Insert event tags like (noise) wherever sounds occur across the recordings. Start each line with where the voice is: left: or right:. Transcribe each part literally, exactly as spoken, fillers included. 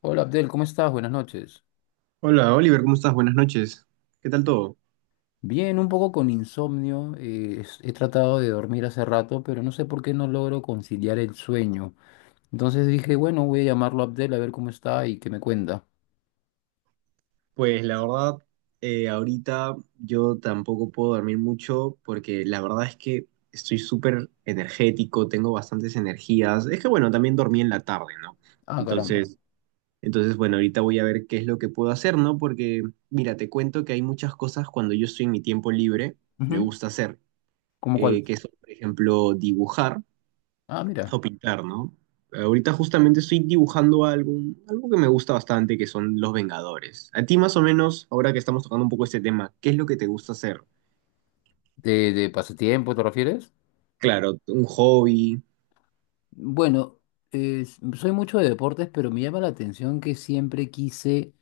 left: Hola Abdel, ¿cómo estás? Buenas noches.
right: Hola Oliver, ¿cómo estás? Buenas noches. ¿Qué tal todo?
left: Bien, un poco con insomnio. Eh, es- he tratado de dormir hace rato, pero no sé por qué no logro conciliar el sueño. Entonces dije, bueno, voy a llamarlo a Abdel a ver cómo está y qué me cuenta.
right: Pues la verdad, eh, ahorita yo tampoco puedo dormir mucho porque la verdad es que estoy súper energético, tengo bastantes energías. Es que bueno, también dormí en la tarde, ¿no?
left: Ah, caramba.
right: Entonces, entonces bueno, ahorita voy a ver qué es lo que puedo hacer, ¿no? Porque mira, te cuento que hay muchas cosas cuando yo estoy en mi tiempo libre, me
left: Ujú.
right: gusta hacer,
left: ¿Cómo cuál?
right: eh, que son, por ejemplo, dibujar.
left: Ah, mira.
right: O pintar, ¿no? Ahorita justamente estoy dibujando algo, algo que me gusta bastante, que son los Vengadores. A ti más o menos, ahora que estamos tocando un poco este tema, ¿qué es lo que te gusta hacer?
left: ¿De, de pasatiempo te refieres?
right: Claro, un hobby.
left: Bueno, eh, s- soy mucho de deportes, pero me llama la atención que siempre quise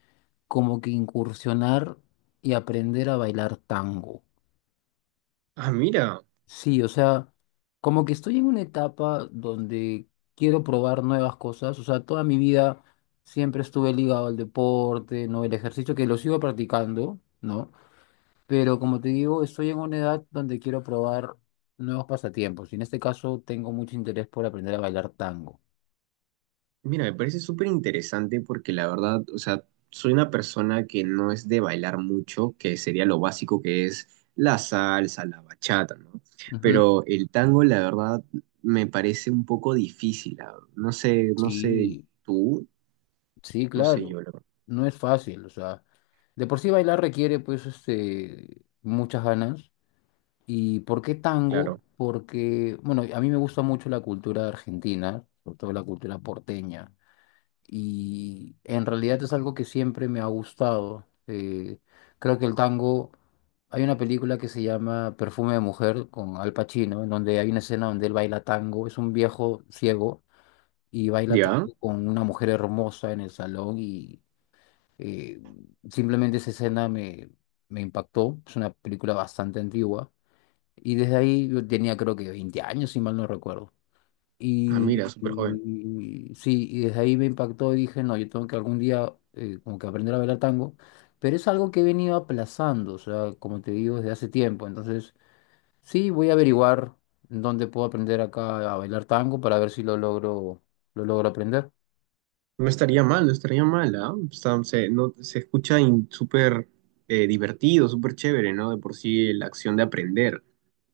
left: como que incursionar y aprender a bailar tango.
right: Ah, mira,
left: Sí, o sea, como que estoy en una etapa donde quiero probar nuevas cosas, o sea, toda mi vida siempre estuve ligado al deporte, ¿no? El ejercicio que lo sigo practicando, ¿no? Pero como te digo, estoy en una edad donde quiero probar nuevos pasatiempos y en este caso tengo mucho interés por aprender a bailar tango.
right: mira, me parece súper interesante porque la verdad, o sea, soy una persona que no es de bailar mucho, que sería lo básico que es la salsa, la bachata, ¿no?
left: Ujú.
right: Pero el tango, la verdad, me parece un poco difícil. ah, No sé, no sé
left: Sí,
right: tú,
left: sí,
right: no sé
left: claro,
right: yo, la verdad.
left: no es fácil, o sea, de por sí bailar requiere pues este, muchas ganas. ¿Y por qué tango?
right: Claro.
left: Porque, bueno, a mí me gusta mucho la cultura argentina, sobre todo la cultura porteña, y en realidad es algo que siempre me ha gustado. Eh, creo que el tango, hay una película que se llama Perfume de Mujer con Al Pacino, en donde hay una escena donde él baila tango, es un viejo ciego y baila
right: Ya,
left: tango con una mujer hermosa en el salón y eh, simplemente esa escena me, me impactó, es una película bastante antigua. Y desde ahí yo tenía creo que veinte años, si mal no recuerdo.
right: ah,
left: Y,
right: mira, súper joven.
left: y- sí, y desde ahí me impactó y dije, no, yo tengo que algún día eh, como que aprender a bailar tango, pero es algo que he venido aplazando, o sea, como te digo, desde hace tiempo. Entonces, sí, voy a averiguar en dónde puedo aprender acá a bailar tango para ver si lo logro, lo logro aprender.
right: No estaría mal, no estaría mal, ¿ah? O sea, se, no, se escucha in- súper eh, divertido, súper chévere, ¿no? De por sí la acción de aprender.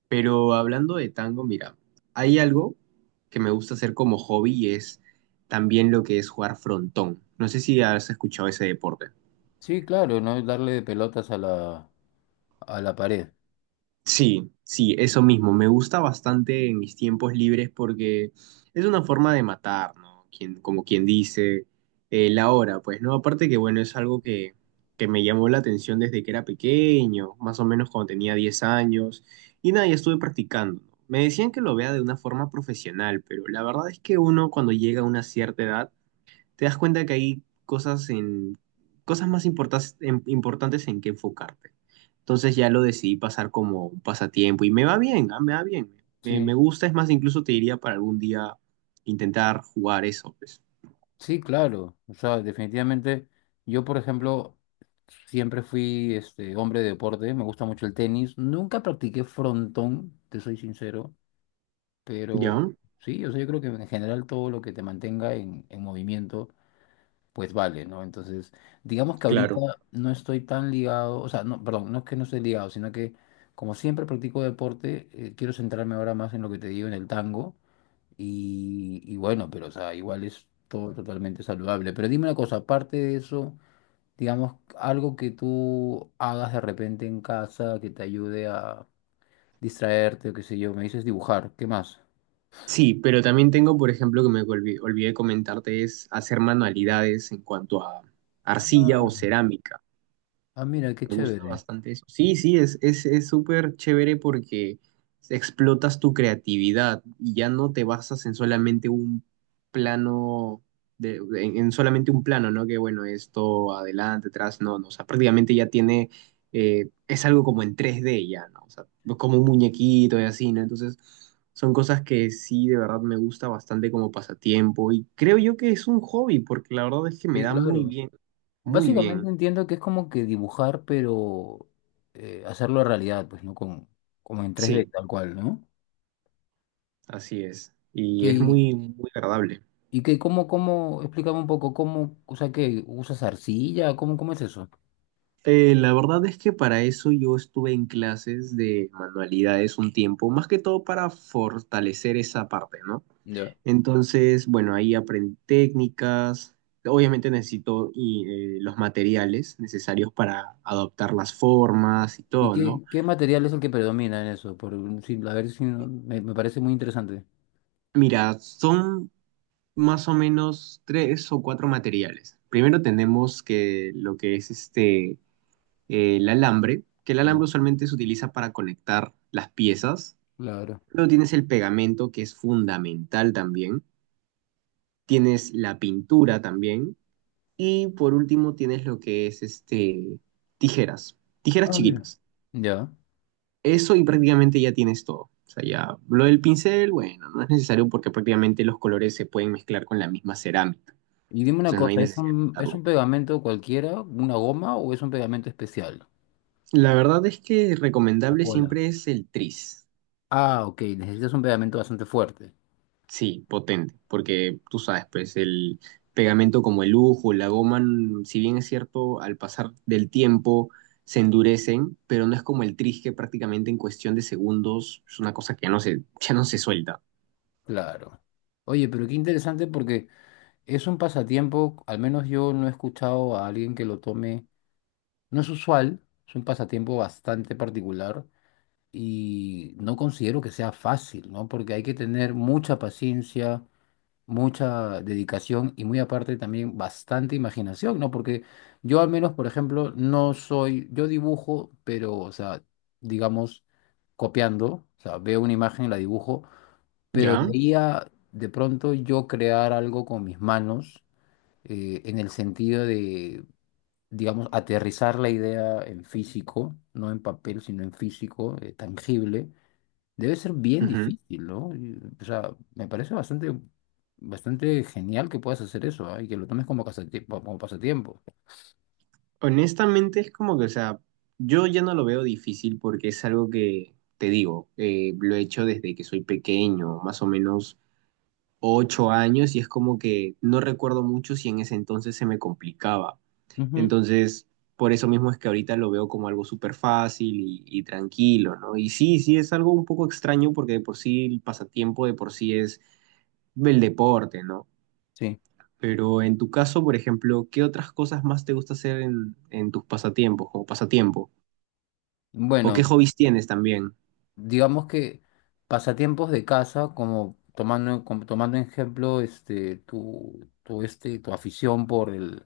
right: Pero hablando de tango, mira, hay algo que me gusta hacer como hobby y es también lo que es jugar frontón. No sé si has escuchado ese deporte.
left: Sí, claro, no es darle de pelotas a la, a la pared.
right: Sí, sí, eso mismo. Me gusta bastante en mis tiempos libres porque es una forma de matar, ¿no? Quien, como quien dice, eh, la hora, pues, ¿no? Aparte que, bueno, es algo que, que me llamó la atención desde que era pequeño, más o menos cuando tenía diez años, y nada, ya estuve practicando. ¿No? Me decían que lo vea de una forma profesional, pero la verdad es que uno cuando llega a una cierta edad, te das cuenta que hay cosas en cosas más importas- en- importantes en que enfocarte. Entonces ya lo decidí pasar como un pasatiempo y me va bien, ah, me va bien. Me, me
left: Sí.
right: gusta, es más, incluso te diría para algún día intentar jugar eso, pues.
left: Sí, claro. O sea, definitivamente, yo, por ejemplo, siempre fui este hombre de deporte, me gusta mucho el tenis. Nunca practiqué frontón, te soy sincero, pero
right: ¿Ya?
left: sí, o sea, yo creo que en general todo lo que te mantenga en, en movimiento, pues vale, ¿no? Entonces, digamos que ahorita
right: Claro.
left: no estoy tan ligado, o sea, no, perdón, no es que no esté ligado, sino que como siempre practico deporte, eh, quiero centrarme ahora más en lo que te digo, en el tango. Y, y bueno, pero o sea, igual es todo totalmente saludable. Pero dime una cosa, aparte de eso, digamos, algo que tú hagas de repente en casa que te ayude a distraerte o qué sé yo, me dices dibujar, ¿qué más?
right: Sí, pero también tengo, por ejemplo, que me olvi- olvidé, comentarte, es hacer manualidades en cuanto a
left: Ah,
right: arcilla o cerámica.
left: ah, mira, qué
right: Me gusta
left: chévere.
right: bastante eso. Sí, sí, es, es, es súper chévere porque explotas tu creatividad y ya no te basas en solamente un plano, de, en, en solamente un plano, ¿no? Que bueno, esto adelante, atrás, no, no. O sea, prácticamente ya tiene, eh, es algo como en tres d ya, ¿no? O sea, como un muñequito y así, ¿no? Entonces, son cosas que sí, de verdad me gusta bastante como pasatiempo y creo yo que es un hobby porque la verdad es que me
left: Sí,
right: da muy
left: claro.
right: bien, muy bien.
left: Básicamente entiendo que es como que dibujar, pero eh, hacerlo realidad, pues, ¿no? Con, como en tres d
right: Sí.
left: tal cual, ¿no?
right: Así es,
left: Que,
right: y es
left: y
right: muy, muy agradable.
left: y que, ¿cómo, cómo, explícame un poco, cómo, o sea, que usas arcilla, ¿cómo, cómo es eso?
right: Eh, la verdad es que para eso yo estuve en clases de manualidades un tiempo, más que todo para fortalecer esa parte, ¿no? Entonces, bueno, ahí aprendí técnicas, obviamente necesito y, eh, los materiales necesarios para adoptar las formas y
left: ¿Y
right: todo, ¿no?
left: qué, qué material es el que predomina en eso? Por, un- sí, a ver si no- me, me parece muy interesante.
right: Mira, son más o menos tres o cuatro materiales. Primero tenemos que lo que es este eh, el alambre, que el alambre
left: Ujú.
right: usualmente se utiliza para conectar las piezas.
left: Claro.
right: Luego tienes el pegamento, que es fundamental también. Tienes la pintura también. Y por último tienes lo que es este, tijeras, tijeras
left: Ah, mira.
right: chiquitas.
left: Ya.
right: Eso y prácticamente ya tienes todo. O sea, ya lo del pincel, bueno, no es necesario porque prácticamente los colores se pueden mezclar con la misma cerámica.
left: Y dime una
right: Entonces no hay
left: cosa, ¿es
right: necesidad de
left: un, es
right: pintarlo.
left: un pegamento cualquiera, una goma o es un pegamento especial?
right: La verdad es que
left: O
right: recomendable
left: cola.
right: siempre es el tris.
left: Ah, ok, necesitas un pegamento bastante fuerte.
right: Sí, potente, porque tú sabes, pues el pegamento como el lujo, la goma, n- si bien es cierto, al pasar del tiempo se endurecen, pero no es como el tris que prácticamente en cuestión de segundos es una cosa que no se, (laughs) ya no se suelta,
left: Claro. Oye, pero qué interesante porque es un pasatiempo, al menos yo no he escuchado a alguien que lo tome, no es usual, es un pasatiempo bastante particular y no considero que sea fácil, ¿no? Porque hay que tener mucha paciencia, mucha dedicación y muy aparte también bastante imaginación, ¿no? Porque yo al menos, por ejemplo, no soy, yo dibujo, pero, o sea, digamos, copiando, o sea, veo una imagen y la dibujo, pero de
right: ¿ya?
left: ahí a de pronto yo crear algo con mis manos, eh, en el sentido de... digamos, aterrizar la idea en físico, no en papel, sino en físico, eh, tangible, debe ser bien
right: Ujú.
left: difícil, ¿no? Y, O sea, me parece bastante, bastante genial que puedas hacer eso, ¿ah? Y que lo tomes como, casati- como pasatiempo.
right: Honestamente es como que, o sea, yo ya no lo veo difícil porque es algo que, te digo, eh, lo he hecho desde que soy pequeño, más o menos ocho años, y es como que no recuerdo mucho si en ese entonces se me complicaba.
left: Ujú,
right: Entonces, por eso mismo es que ahorita lo veo como algo súper fácil y, y tranquilo, ¿no? Y sí, sí, es algo un poco extraño porque de por sí el pasatiempo de por sí es el deporte, ¿no?
left: sí.
right: Pero en tu caso, por ejemplo, ¿qué otras cosas más te gusta hacer en, en tus pasatiempos, como pasatiempo? ¿O
left: Bueno,
right: qué hobbies tienes también?
left: digamos que pasatiempos de casa, como tomando, como tomando en ejemplo este, tu, tu, este, tu afición por el,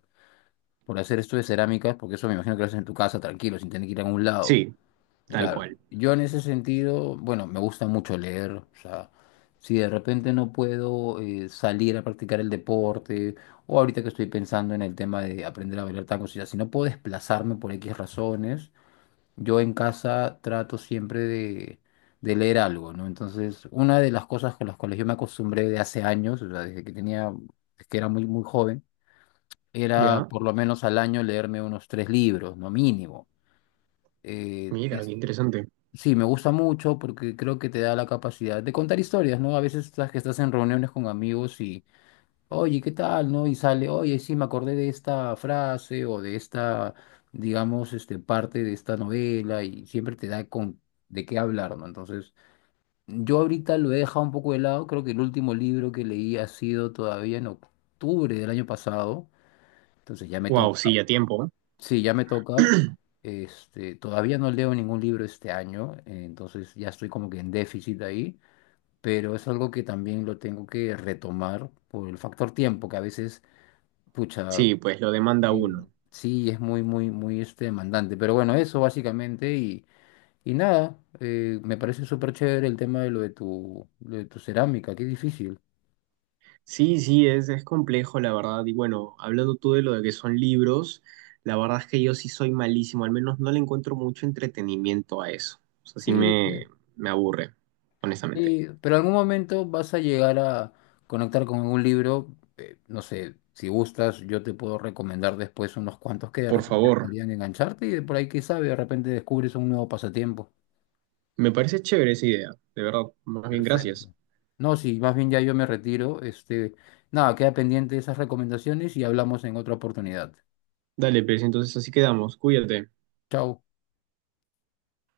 left: por hacer esto de cerámicas, porque eso me imagino que lo haces en tu casa tranquilo, sin tener que ir a ningún lado.
right: Sí, tal
left: Claro,
right: cual.
left: yo en ese sentido, bueno, me gusta mucho leer, o sea, si de repente no puedo eh, salir a practicar el deporte, o ahorita que estoy pensando en el tema de aprender a bailar tango, o sea, si no puedo desplazarme por X razones, yo en casa trato siempre de, de leer algo, ¿no? Entonces, una de las cosas con las cuales yo me acostumbré de hace años, o sea, desde que tenía, desde que era muy, muy joven, era
right: Ya,
left: por lo menos al año leerme unos tres libros, no mínimo. eh,
right: mira, qué interesante.
left: Sí, me gusta mucho porque creo que te da la capacidad de contar historias, ¿no? A veces estás que estás en reuniones con amigos y, oye, ¿qué tal? ¿No? Y sale, oye, sí, me acordé de esta frase o de esta, digamos, este, parte de esta novela y siempre te da con de qué hablar, ¿no? Entonces, yo ahorita lo he dejado un poco de lado, creo que el último libro que leí ha sido todavía en octubre del año pasado, entonces ya me
right: Wow,
left: toca.
right: sí, a tiempo.
left: Sí, ya me toca. Este, todavía no leo ningún libro este año, eh, entonces ya estoy como que en déficit ahí, pero es algo que también lo tengo que retomar por el factor tiempo, que a veces, pucha,
right: Sí, pues lo demanda
left: eh,
right: uno.
left: sí, es muy, muy, muy este, demandante. Pero bueno, eso básicamente y, y nada, eh, me parece súper chévere el tema de lo de tu, lo de tu cerámica, qué difícil.
right: Sí, sí, es, es complejo, la verdad. Y bueno, hablando tú de lo de que son libros, la verdad es que yo sí soy malísimo, al menos no le encuentro mucho entretenimiento a eso. O sea, sí
left: Sí,
right: me, me aburre, honestamente.
left: sí, pero en algún momento vas a llegar a conectar con un libro, eh, no sé, si gustas, yo te puedo recomendar después unos cuantos que de
right: Por
left: repente
right: favor,
left: podrían engancharte y de por ahí, quién sabe, de repente descubres un nuevo pasatiempo.
right: me parece chévere esa idea, de verdad. Más bien, gracias.
left: Perfecto. No, sí, más bien ya yo me retiro. Este, nada, queda pendiente esas recomendaciones y hablamos en otra oportunidad.
right: Dale, pues entonces así quedamos. Cuídate.
left: Chao.